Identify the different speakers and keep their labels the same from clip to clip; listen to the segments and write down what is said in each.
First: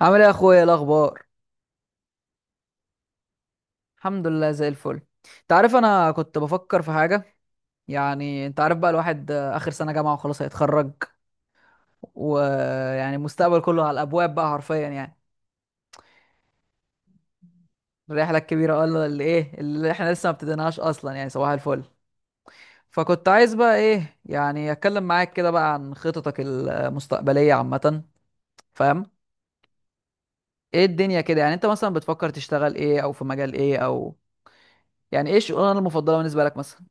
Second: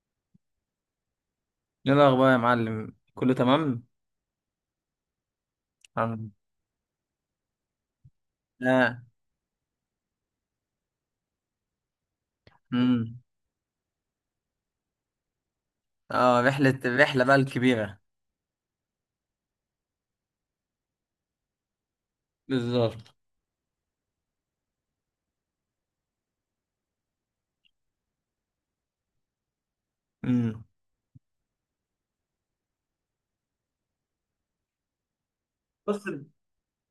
Speaker 1: عامل ايه يا اخويا؟ إيه الاخبار؟
Speaker 2: ايه الاخبار يا معلم، كله تمام.
Speaker 1: الحمد لله زي الفل. انت عارف، انا
Speaker 2: عم-
Speaker 1: كنت بفكر في حاجه. يعني انت عارف بقى
Speaker 2: اه.
Speaker 1: الواحد اخر سنه جامعه وخلاص هيتخرج. ويعني
Speaker 2: امم
Speaker 1: المستقبل كله على الابواب بقى حرفيا يعني.
Speaker 2: اه، الرحله بقى الكبيره.
Speaker 1: الرحله الكبيره ولا اللي ايه اللي احنا لسه ما ابتديناهاش اصلا، يعني صباح الفل.
Speaker 2: بالظبط.
Speaker 1: فكنت عايز بقى ايه، يعني اتكلم معاك كده بقى عن خططك المستقبليه عامه، فاهم؟
Speaker 2: امم
Speaker 1: ايه الدنيا كده؟ يعني انت مثلا بتفكر تشتغل ايه، او في مجال ايه، او يعني ايه الشغلانه
Speaker 2: بص.
Speaker 1: المفضله بالنسبه لك مثلا؟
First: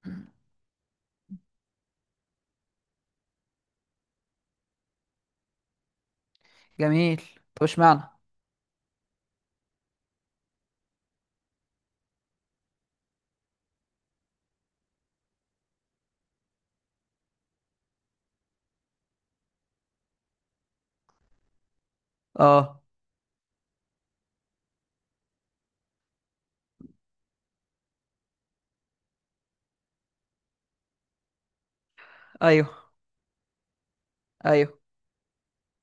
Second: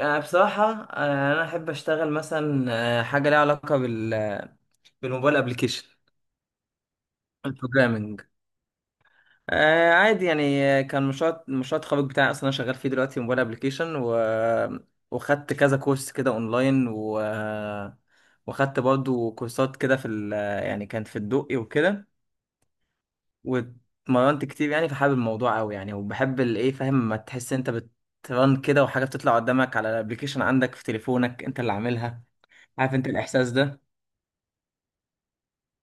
Speaker 2: بصراحة، أنا أحب أشتغل مثلا. حاجة ليها علاقة بالموبايل أبليكيشن.
Speaker 1: جميل. طب اشمعنى؟
Speaker 2: البروجرامينج. عادي يعني، كان مشروع التخرج بتاعي أصلا، أنا شغال فيه دلوقتي موبايل أبليكيشن وخدت كذا كورس كده أونلاين، و... آه، وخدت برضو كورسات كده في ال... آه، يعني كانت في الدقي وكده.
Speaker 1: اه.
Speaker 2: واتمرنت كتير يعني، فحابب الموضوع قوي يعني، وبحب الايه، فاهم ما تحس انت بترن كده وحاجه بتطلع قدامك على الابليكيشن عندك في تليفونك انت اللي عاملها.
Speaker 1: ايوه.
Speaker 2: عارف انت الاحساس ده؟
Speaker 1: ايوه.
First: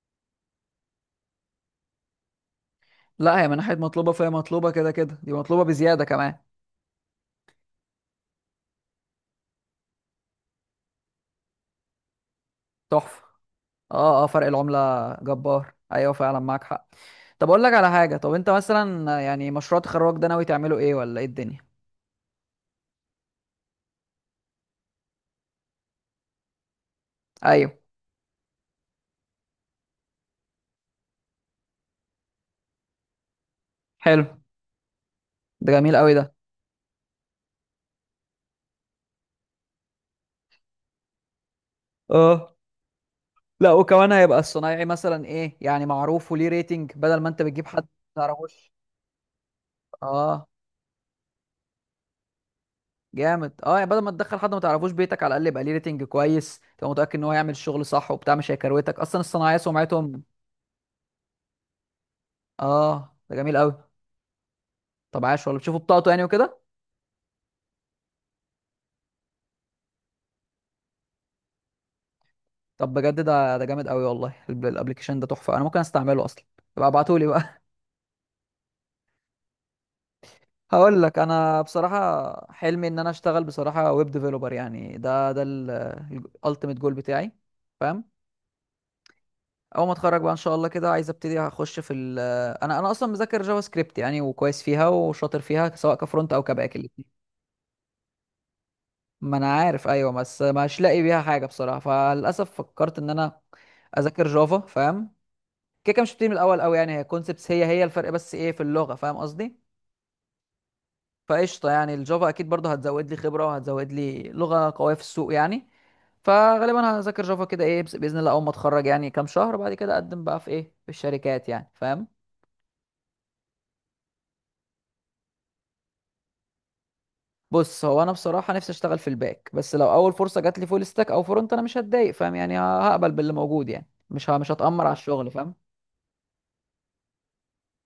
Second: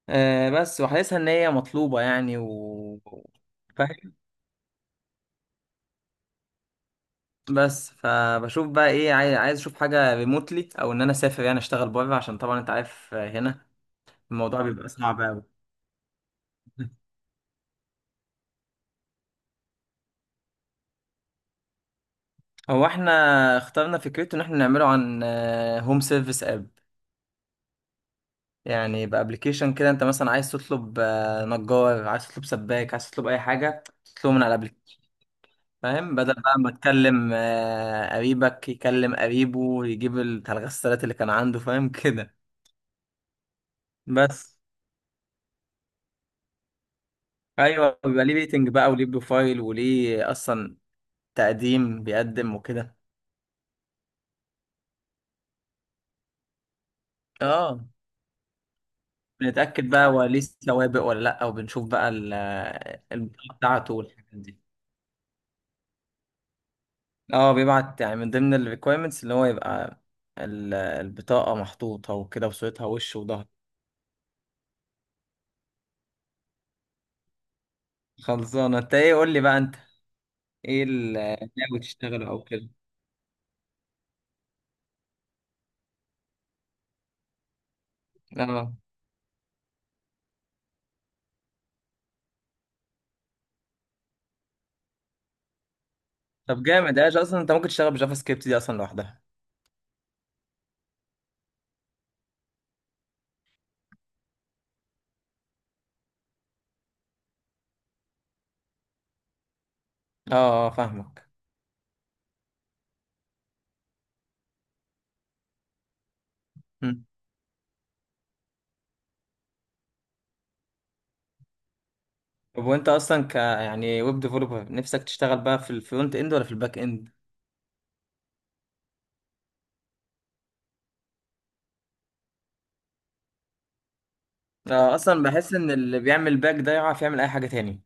Speaker 2: بس وحاسسها ان هي مطلوبه يعني و
Speaker 1: لا هي من ناحيه مطلوبه،
Speaker 2: فاهم.
Speaker 1: فهي مطلوبه كده كده، دي مطلوبه بزياده كمان.
Speaker 2: بس فبشوف بقى، ايه، عايز اشوف حاجه ريموتلي، او ان انا اسافر يعني اشتغل بره، عشان طبعا انت عارف،
Speaker 1: تحفه.
Speaker 2: هنا
Speaker 1: اه اه، فرق
Speaker 2: الموضوع بيبقى
Speaker 1: العمله
Speaker 2: صعب قوي.
Speaker 1: جبار. ايوه فعلا معاك حق. طب اقول لك على حاجه، طب انت مثلا يعني مشروع تخرجك ده ناوي تعمله ايه، ولا ايه الدنيا؟
Speaker 2: هو احنا اخترنا فكرته ان احنا نعمله عن هوم سيرفيس اب.
Speaker 1: ايوه.
Speaker 2: يعني بابلكيشن كده، انت مثلا عايز تطلب، نجار، عايز تطلب سباك، عايز تطلب اي حاجه
Speaker 1: حلو.
Speaker 2: تطلبه من على الابلكيشن.
Speaker 1: ده جميل قوي
Speaker 2: فاهم،
Speaker 1: ده.
Speaker 2: بدل بقى ما تكلم قريبك يكلم قريبه يجيب الغسالات اللي كان عنده، فاهم، كده.
Speaker 1: اه. لا وكمان هيبقى
Speaker 2: بس
Speaker 1: الصنايعي مثلا ايه، يعني معروف وليه ريتنج، بدل ما انت بتجيب حد ما
Speaker 2: ايوه، بيبقى ليه ريتنج
Speaker 1: تعرفوش.
Speaker 2: بقى، وليه بروفايل، وليه
Speaker 1: اه.
Speaker 2: اصلا تقديم بيقدم وكده.
Speaker 1: جامد. اه يعني بدل ما تدخل حد ما تعرفوش بيتك، على الاقل يبقى ليه ريتنج كويس، تبقى متاكد ان هو هيعمل الشغل
Speaker 2: اه،
Speaker 1: صح وبتاع، مش هيكروتك اصلا الصنايعيه،
Speaker 2: بنتاكد بقى
Speaker 1: سمعتهم.
Speaker 2: هو ليه سوابق ولا لا، وبنشوف بقى
Speaker 1: اه. ده
Speaker 2: البطاقه
Speaker 1: جميل قوي.
Speaker 2: بتاعته والحاجات دي.
Speaker 1: طب عاش والله، بتشوفوا بطاقته يعني وكده؟
Speaker 2: اه، بيبعت يعني من ضمن الريكويرمنتس اللي هو يبقى البطاقة محطوطة وكده، وصورتها،
Speaker 1: طب بجد
Speaker 2: وش وظهر.
Speaker 1: ده جامد قوي والله، الابلكيشن ده تحفه، انا ممكن استعمله اصلا. يبقى ابعتولي بقى.
Speaker 2: خلصانة انت، ايه، قول لي بقى انت ايه
Speaker 1: هقول لك
Speaker 2: اللي
Speaker 1: انا
Speaker 2: ناوي تشتغله او
Speaker 1: بصراحه،
Speaker 2: كده.
Speaker 1: حلمي ان انا اشتغل بصراحه ويب ديفلوبر، يعني ده الالتيميت جول بتاعي، فاهم؟
Speaker 2: اه،
Speaker 1: اول ما اتخرج بقى ان شاء الله كده، عايز ابتدي اخش في ال، انا اصلا مذاكر جافا سكريبت يعني، وكويس فيها وشاطر فيها، سواء كفرونت او
Speaker 2: طب
Speaker 1: كباك
Speaker 2: جامد.
Speaker 1: الاتنين.
Speaker 2: ايه اصلا انت ممكن تشتغل بجافا سكريبت دي اصلا لوحدها؟
Speaker 1: ما انا عارف، ايوه، بس مش لاقي بيها حاجه بصراحه، فللاسف فكرت ان انا اذاكر جافا، فاهم؟ كده كده مش بتيجي من الاول قوي يعني، هي كونسبتس، هي الفرق، بس ايه في اللغه، فاهم قصدي؟
Speaker 2: اه، فاهمك.
Speaker 1: فقشطه يعني، الجافا اكيد برضه هتزود لي خبره وهتزود لي لغه قويه في السوق يعني. فغالبا
Speaker 2: مم.
Speaker 1: هذاكر جافا كده ايه، باذن الله اول ما اتخرج يعني كام شهر بعد كده، اقدم بقى في ايه، في الشركات يعني، فاهم؟
Speaker 2: طب وانت اصلا يعني ويب ديفلوبر، نفسك تشتغل بقى في الفرونت اند ولا في الباك اند؟
Speaker 1: بص هو انا بصراحه نفسي اشتغل في الباك، بس لو اول فرصه جات لي فول ستاك او فرونت انا مش هتضايق، فاهم يعني، هقبل باللي موجود يعني، مش هتأمر على
Speaker 2: اه، اصلا
Speaker 1: الشغل،
Speaker 2: بحس
Speaker 1: فاهم؟
Speaker 2: ان اللي بيعمل باك ده يعرف يعمل اي حاجة تاني.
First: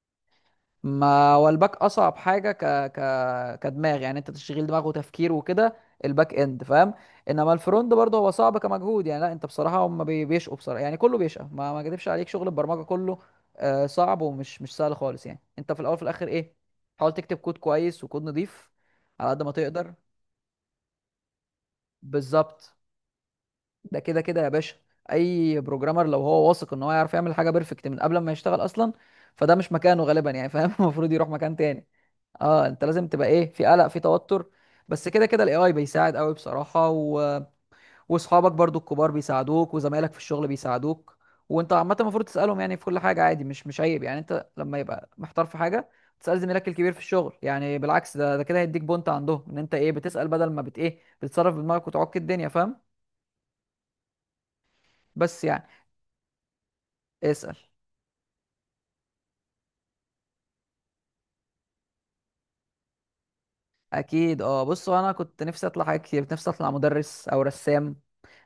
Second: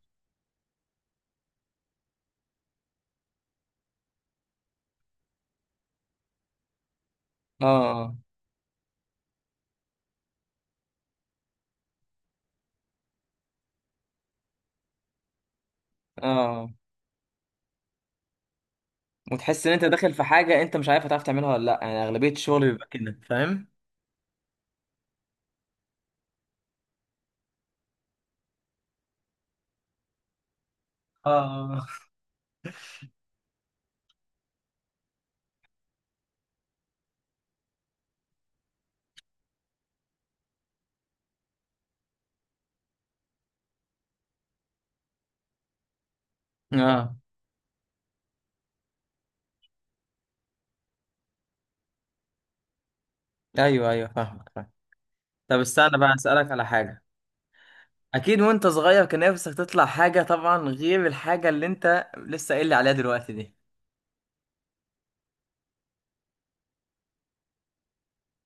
Speaker 1: ما هو الباك اصعب حاجه ك، ك كدماغ، يعني انت تشغيل دماغ وتفكير وكده، الباك اند، فاهم؟ انما الفرونت
Speaker 2: اه،
Speaker 1: برضه هو صعب كمجهود يعني، لا انت بصراحه هم بيشقوا بصراحه، يعني كله بيشقى، ما اكدبش عليك شغل البرمجه كله صعب، ومش مش سهل خالص يعني. انت في الاول في الاخر
Speaker 2: اه،
Speaker 1: ايه،
Speaker 2: اه.
Speaker 1: حاول تكتب كود كويس وكود نظيف على قد ما
Speaker 2: وتحس ان انت
Speaker 1: تقدر.
Speaker 2: داخل في حاجه انت مش عارف هتعرف تعملها ولا لا، يعني اغلبيه الشغل
Speaker 1: بالظبط،
Speaker 2: بيبقى كده، فاهم.
Speaker 1: ده كده كده يا باشا، اي بروجرامر لو هو واثق ان هو يعرف يعمل حاجه بيرفكت من قبل ما يشتغل اصلا، فده مش مكانه غالبا يعني، فاهم؟ المفروض يروح مكان
Speaker 2: اه،
Speaker 1: تاني. اه انت لازم تبقى ايه، في قلق، في توتر، بس كده كده الاي اي بيساعد قوي بصراحه، و... واصحابك برضو الكبار بيساعدوك، وزمايلك في الشغل بيساعدوك، وانت عامه المفروض تسالهم يعني في كل حاجه عادي، مش عيب يعني، انت لما يبقى محتار في حاجه تسال زميلك الكبير في
Speaker 2: اه،
Speaker 1: الشغل يعني، بالعكس، ده كده هيديك بونت عندهم، ان انت ايه، بتسال بدل ما بت ايه، بتتصرف بدماغك وتعك الدنيا، فاهم؟
Speaker 2: ايوه، ايوه، فاهمك فاهم.
Speaker 1: بس
Speaker 2: طب
Speaker 1: يعني.
Speaker 2: استنى بقى اسالك على حاجه.
Speaker 1: اسال.
Speaker 2: اكيد، وانت صغير كان نفسك تطلع حاجه طبعا، غير الحاجه اللي انت لسه قايل لي عليها دلوقتي دي.
Speaker 1: اكيد اه. بص انا كنت نفسي اطلع حاجات كتير، كنت نفسي اطلع مدرس او رسام،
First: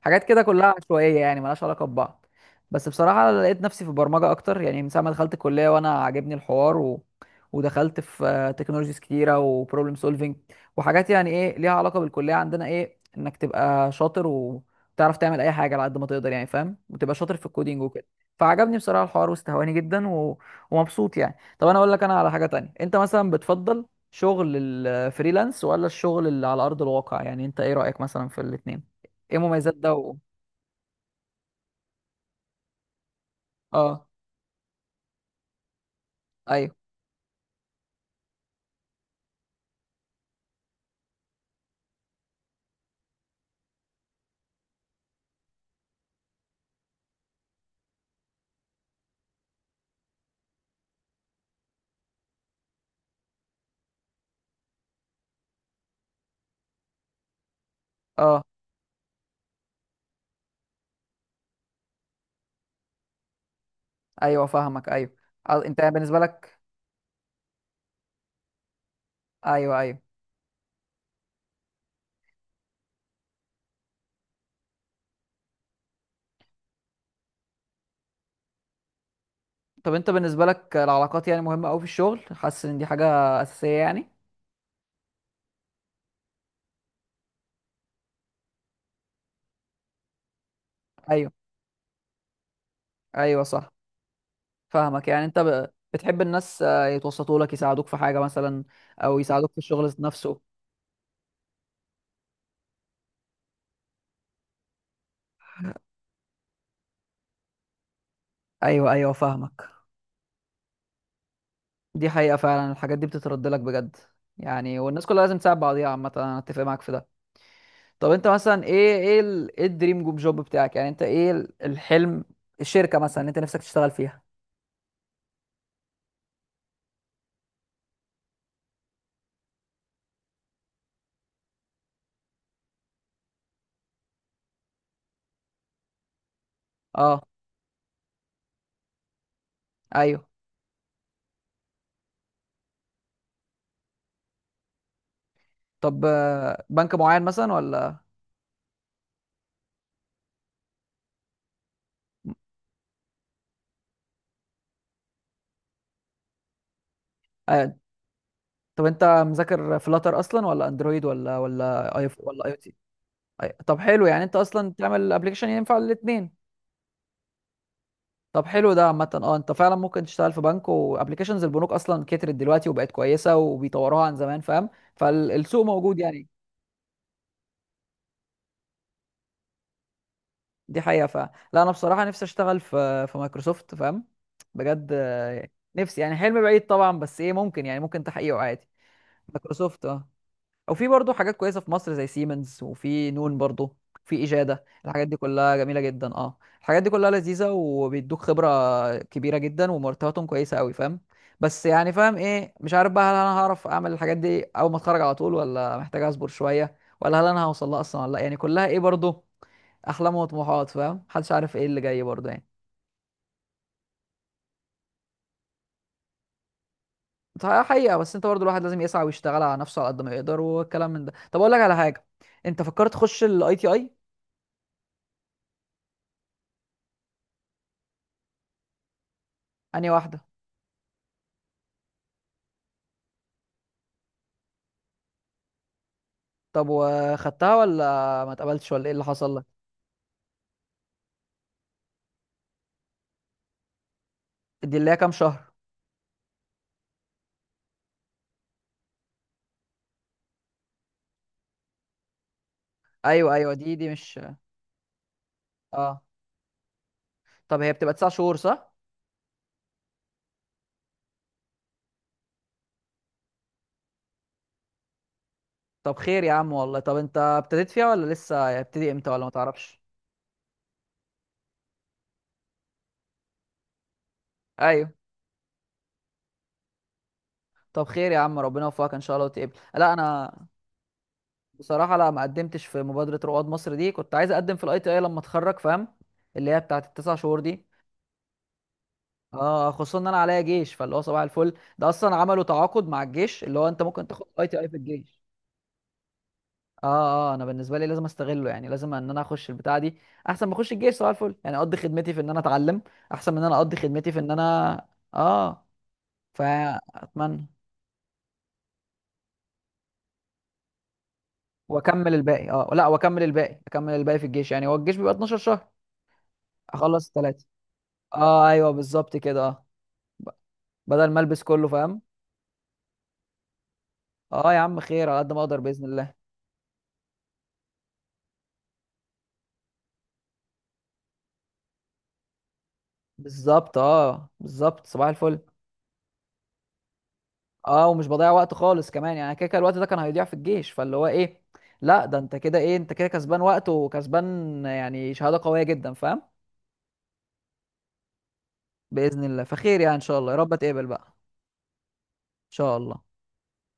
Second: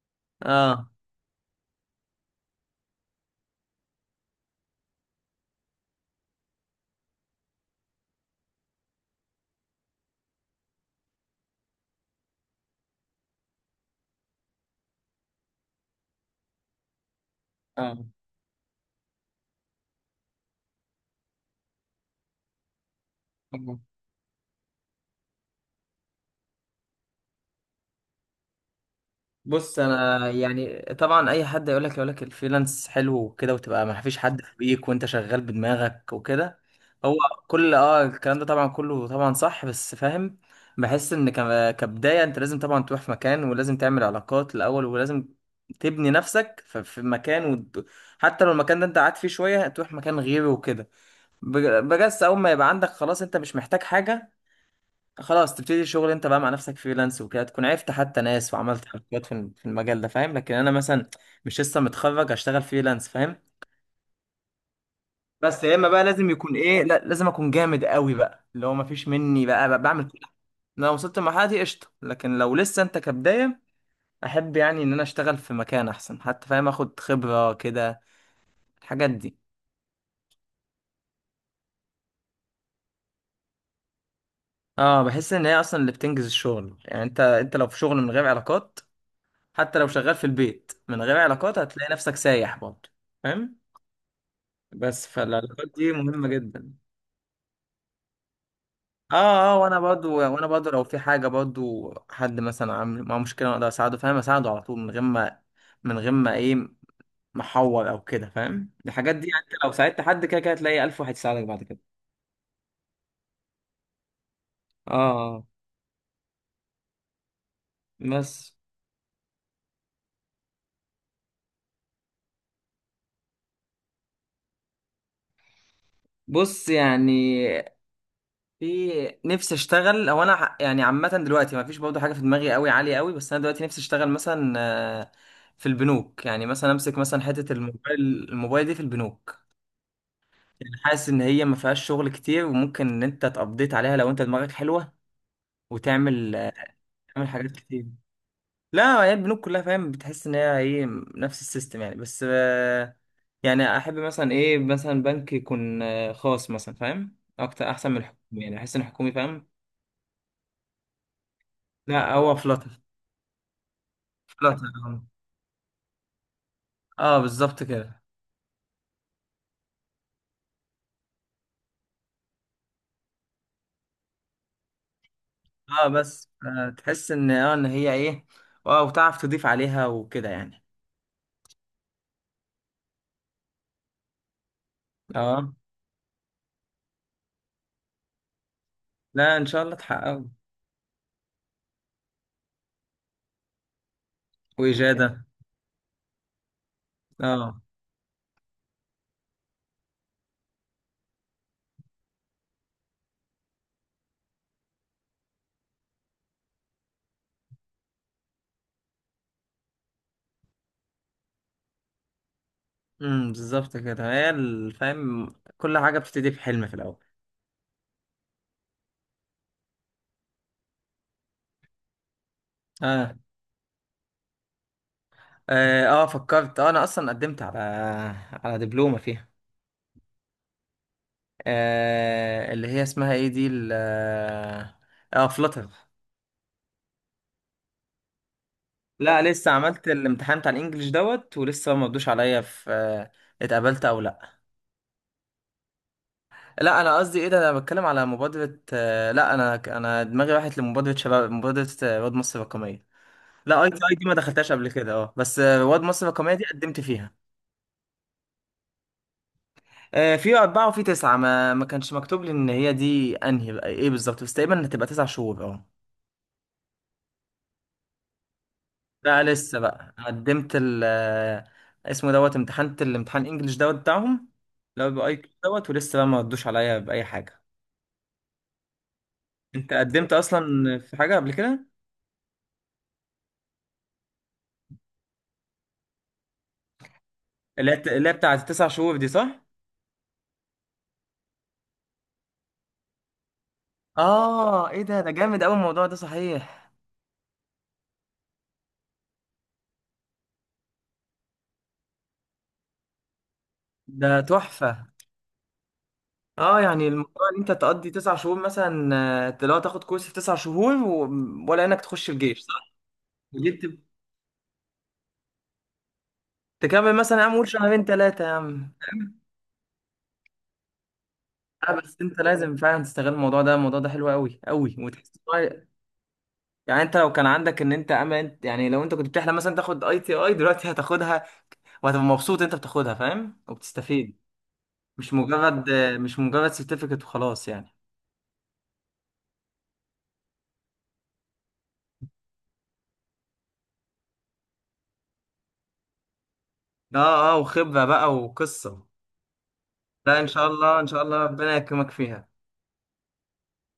Speaker 1: حاجات كده كلها
Speaker 2: اه،
Speaker 1: عشوائيه يعني ملهاش علاقه ببعض. بس بصراحه لقيت نفسي في البرمجه اكتر يعني، من ساعه ما دخلت الكليه وانا عاجبني الحوار، و... ودخلت في تكنولوجيز كتيره وبروبلم سولفينج، وحاجات يعني ايه ليها علاقه بالكليه عندنا، ايه انك تبقى شاطر وتعرف تعمل اي حاجه على قد ما تقدر يعني، فاهم، وتبقى شاطر في الكودينج
Speaker 2: اه،
Speaker 1: وكده. فعجبني بصراحه الحوار، واستهواني جدا، و... ومبسوط يعني. طب انا اقول لك انا على حاجه تانية، انت مثلا بتفضل شغل الفريلانس ولا الشغل اللي على ارض الواقع؟ يعني انت ايه رايك مثلا في الاثنين، ايه مميزات
Speaker 2: بص
Speaker 1: ده. و...
Speaker 2: انا يعني، طبعا اي حد يقول لك الفريلانس حلو وكده، وتبقى ما
Speaker 1: اه.
Speaker 2: فيش حد فوقيك وانت شغال بدماغك وكده.
Speaker 1: ايوه.
Speaker 2: هو كل الكلام ده طبعا كله طبعا صح، بس فاهم. بحس ان كبداية انت لازم طبعا تروح في مكان، ولازم تعمل علاقات الاول، ولازم تبني نفسك في مكان، حتى لو المكان ده انت قاعد فيه شوية تروح مكان غيره وكده. بجس اول ما يبقى عندك خلاص انت مش محتاج حاجة، خلاص تبتدي شغل انت بقى مع نفسك فريلانس وكده، تكون عرفت حتى
Speaker 1: اه.
Speaker 2: ناس وعملت حركات في في المجال ده، فاهم، لكن انا مثلا مش لسه متخرج اشتغل فريلانس، فاهم.
Speaker 1: ايوه فاهمك. ايوه.
Speaker 2: بس يا
Speaker 1: انت
Speaker 2: اما
Speaker 1: يعني
Speaker 2: بقى
Speaker 1: بالنسبه
Speaker 2: لازم يكون
Speaker 1: لك.
Speaker 2: ايه، لا لازم اكون جامد قوي بقى، اللي هو مفيش مني،
Speaker 1: ايوه
Speaker 2: بقى
Speaker 1: ايوه.
Speaker 2: بعمل كل حاجه. لو وصلت المرحله دي قشطه، لكن لو لسه انت كبدايه احب يعني ان انا اشتغل في مكان احسن حتى، فاهم، اخد خبره كده الحاجات دي.
Speaker 1: طب انت بالنسبه لك العلاقات يعني مهمه قوي في الشغل، حاسس ان دي حاجه اساسيه يعني؟
Speaker 2: اه، بحس ان هي اصلا اللي بتنجز الشغل يعني، انت لو في شغل من غير علاقات حتى لو شغال في البيت من غير
Speaker 1: ايوه
Speaker 2: علاقات هتلاقي نفسك سايح برضه،
Speaker 1: ايوه
Speaker 2: فاهم.
Speaker 1: صح.
Speaker 2: بس،
Speaker 1: فاهمك، يعني انت
Speaker 2: فالعلاقات دي
Speaker 1: بتحب
Speaker 2: مهمة
Speaker 1: الناس
Speaker 2: جدا.
Speaker 1: يتوسطوا لك، يساعدوك في حاجه مثلا،
Speaker 2: اه،
Speaker 1: او يساعدوك في
Speaker 2: اه، وانا
Speaker 1: الشغل ذات
Speaker 2: برضو
Speaker 1: نفسه.
Speaker 2: لو في حاجة، برضو حد مثلا عامل معاه مشكلة اقدر اساعده، فاهم، اساعده على طول، من غير ما ايه، محور او كده، فاهم،
Speaker 1: ايوه ايوه
Speaker 2: الحاجات دي يعني، انت
Speaker 1: فاهمك،
Speaker 2: لو ساعدت حد كده كده هتلاقي الف واحد يساعدك بعد كده.
Speaker 1: دي حقيقه فعلا، الحاجات دي بتترد لك بجد يعني،
Speaker 2: اه،
Speaker 1: والناس كلها لازم
Speaker 2: آه.
Speaker 1: تساعد بعضيها عامه، انا اتفق معاك في ده. طب انت
Speaker 2: بس،
Speaker 1: مثلا ايه، ايه الدريم جوب بتاعك، يعني انت ايه الحلم، الشركة مثلا اللي انت نفسك تشتغل فيها؟
Speaker 2: بص يعني في نفسي اشتغل، او انا يعني عامة دلوقتي ما فيش برضو حاجة في دماغي قوي عالية قوي، بس انا دلوقتي نفسي اشتغل مثلا في البنوك، يعني مثلا امسك مثلا
Speaker 1: اه.
Speaker 2: حتة الموبايل، الموبايل دي في البنوك.
Speaker 1: ايوه.
Speaker 2: يعني حاسس ان هي ما فيهاش شغل كتير، وممكن ان انت تقضيت عليها لو انت دماغك حلوه،
Speaker 1: طب
Speaker 2: وتعمل
Speaker 1: بنك معين
Speaker 2: حاجات
Speaker 1: مثلا
Speaker 2: كتير.
Speaker 1: ولا؟
Speaker 2: لا هي البنوك كلها، فاهم، بتحس ان هي ايه، نفس السيستم يعني، بس يعني احب مثلا ايه، مثلا بنك يكون خاص مثلا، فاهم، اكتر
Speaker 1: آه.
Speaker 2: احسن من الحكومي، يعني احس ان
Speaker 1: طب انت
Speaker 2: الحكومي فاهم.
Speaker 1: مذاكر فلاتر اصلا ولا اندرويد، ولا اي،
Speaker 2: لا هو
Speaker 1: ولا اي او
Speaker 2: فلاتر.
Speaker 1: تي؟ طب حلو، يعني انت
Speaker 2: فلاتر
Speaker 1: اصلا
Speaker 2: اه.
Speaker 1: تعمل ابلكيشن ينفع الاثنين.
Speaker 2: بالظبط كده.
Speaker 1: طب حلو ده عامة، اه انت فعلا ممكن تشتغل في بنك، وابلكيشنز البنوك اصلا كترت دلوقتي وبقت كويسة، وبيطوروها عن زمان، فاهم، فالسوق
Speaker 2: اه
Speaker 1: موجود يعني.
Speaker 2: بس تحس ان، هي ايه، اه، وتعرف تضيف عليها وكده يعني.
Speaker 1: دي حقيقة. لا أنا بصراحة نفسي أشتغل في مايكروسوفت، فاهم؟ بجد
Speaker 2: اه،
Speaker 1: نفسي يعني، حلم بعيد طبعا بس إيه، ممكن يعني، ممكن تحقيقه عادي.
Speaker 2: لا ان شاء الله
Speaker 1: مايكروسوفت أه.
Speaker 2: تحققه.
Speaker 1: أو في برضه حاجات كويسة في مصر زي سيمنز، وفي نون برضه، في إجادة، الحاجات دي
Speaker 2: واجاده.
Speaker 1: كلها جميلة جدا. أه الحاجات دي كلها لذيذة
Speaker 2: اه،
Speaker 1: وبيدوك خبرة كبيرة جدا، ومرتباتهم كويسة أوي، فاهم؟ بس يعني فاهم إيه، مش عارف بقى هل أنا هعرف أعمل الحاجات دي أول ما أتخرج على طول، ولا محتاج أصبر شوية، ولا هل أنا هوصل لها أصلا ولا لأ، يعني كلها إيه برضه احلام وطموحات، فاهم، محدش عارف ايه اللي جاي برضه يعني.
Speaker 2: بالظبط كده. هي فاهم، كل حاجه بتبتدي بحلم في الاول.
Speaker 1: ده حقيقة، بس انت برضه الواحد لازم يسعى ويشتغل على نفسه على قد ما يقدر، والكلام من ده. طب اقول لك على حاجة، انت فكرت
Speaker 2: اه،
Speaker 1: تخش الاي تي اي؟
Speaker 2: اه، فكرت، انا اصلا قدمت على دبلومه فيها.
Speaker 1: انهي واحدة؟
Speaker 2: اللي هي اسمها ايه دي، فلتر.
Speaker 1: طب وخدتها ولا ما اتقبلتش، ولا ايه اللي
Speaker 2: لا
Speaker 1: حصل لك؟
Speaker 2: لسه عملت الامتحان بتاع الانجليش دوت، ولسه ما ردوش عليا في، اتقبلت او لا.
Speaker 1: دي اللي هي كام شهر؟
Speaker 2: لا انا قصدي، ايه ده، انا بتكلم على مبادره، لا انا دماغي راحت لمبادره شباب، مبادره رواد مصر الرقميه.
Speaker 1: ايوه ايوه
Speaker 2: لا اي
Speaker 1: دي
Speaker 2: تي
Speaker 1: دي
Speaker 2: اي دي ما
Speaker 1: مش.
Speaker 2: دخلتهاش قبل كده، اه بس رواد
Speaker 1: اه.
Speaker 2: مصر الرقميه دي قدمت فيها.
Speaker 1: طب هي بتبقى تسع شهور صح؟
Speaker 2: في أربعة وفي تسعة، ما كانش مكتوب لي إن هي دي أنهي بقى إيه بالظبط، بس تقريبا هتبقى 9 شهور، أه.
Speaker 1: طب خير يا عم والله، طب انت ابتديت فيها ولا لسه هيبتدي امتى،
Speaker 2: لا
Speaker 1: ولا ما
Speaker 2: لسه
Speaker 1: تعرفش؟
Speaker 2: بقى قدمت ال، اسمه دوت، امتحنت الامتحان الإنجليش دوت بتاعهم. لو
Speaker 1: ايوه.
Speaker 2: بأي كيو دوت، ولسه بقى ما ردوش عليا بأي حاجة.
Speaker 1: طب خير يا عم ربنا يوفقك ان شاء الله، وتقبل
Speaker 2: أنت
Speaker 1: لا
Speaker 2: قدمت
Speaker 1: انا
Speaker 2: أصلا في حاجة قبل كده؟
Speaker 1: بصراحة لا ما قدمتش في مبادرة رواد مصر دي، كنت عايز اقدم في الاي تي اي لما اتخرج، فاهم، اللي هي بتاعت التسع شهور دي.
Speaker 2: اللي هي بتاعت التسع شهور دي، صح؟
Speaker 1: اه خصوصا ان انا عليا جيش، فاللي هو صباح الفل ده اصلا، عملوا تعاقد مع الجيش اللي هو انت ممكن تاخد اي تي اي في
Speaker 2: إيه ده
Speaker 1: الجيش.
Speaker 2: جامد أوي الموضوع ده، صحيح.
Speaker 1: اه اه. انا بالنسبة لي لازم استغله، يعني لازم ان انا اخش البتاعة دي، احسن ما اخش الجيش صباح الفل يعني، اقضي خدمتي في ان انا اتعلم احسن من ان انا اقضي خدمتي في
Speaker 2: ده
Speaker 1: ان
Speaker 2: تحفة.
Speaker 1: انا اه
Speaker 2: اه، يعني الموضوع ان
Speaker 1: فاتمنى.
Speaker 2: انت تقضي 9 شهور مثلا، لو تاخد كورس في 9 شهور و... ولا انك تخش
Speaker 1: واكمل
Speaker 2: الجيش،
Speaker 1: الباقي. اه
Speaker 2: صح؟
Speaker 1: لا، واكمل الباقي
Speaker 2: جبت.
Speaker 1: اكمل الباقي في الجيش يعني، هو الجيش بيبقى 12 شهر،
Speaker 2: تكمل
Speaker 1: اخلص
Speaker 2: مثلا يا عم،
Speaker 1: الثلاثة.
Speaker 2: قول شهرين ثلاثة يا
Speaker 1: اه ايوه
Speaker 2: عم.
Speaker 1: بالظبط كده. اه ب- بدل ما البس كله،
Speaker 2: اه، بس
Speaker 1: فاهم؟
Speaker 2: انت لازم فعلا تستغل الموضوع ده، الموضوع ده حلو قوي
Speaker 1: اه يا
Speaker 2: قوي،
Speaker 1: عم خير،
Speaker 2: وتحس
Speaker 1: على قد ما اقدر
Speaker 2: بقى-
Speaker 1: باذن الله.
Speaker 2: يعني انت لو كان عندك ان انت امل، انت يعني لو انت كنت بتحلم مثلا تاخد اي تي اي دلوقتي هتاخدها، وهتبقى مبسوط انت بتاخدها، فاهم،
Speaker 1: بالظبط،
Speaker 2: وبتستفيد.
Speaker 1: بالظبط صباح
Speaker 2: مش
Speaker 1: الفل.
Speaker 2: مجرد، سيرتيفيكت وخلاص يعني.
Speaker 1: اه، ومش بضيع وقت خالص كمان يعني، كده كده الوقت ده كان هيضيع في الجيش، فاللي هو ايه، لا ده انت كده ايه، انت كده كسبان وقت وكسبان، يعني شهاده قويه جدا، فاهم،
Speaker 2: اه، اه، وخبرة بقى وقصة.
Speaker 1: باذن الله. فخير يعني ان شاء
Speaker 2: لا ان
Speaker 1: الله، يا
Speaker 2: شاء
Speaker 1: رب
Speaker 2: الله،
Speaker 1: اتقبل
Speaker 2: ان
Speaker 1: بقى
Speaker 2: شاء
Speaker 1: ان
Speaker 2: الله ربنا يكرمك فيها.
Speaker 1: شاء الله.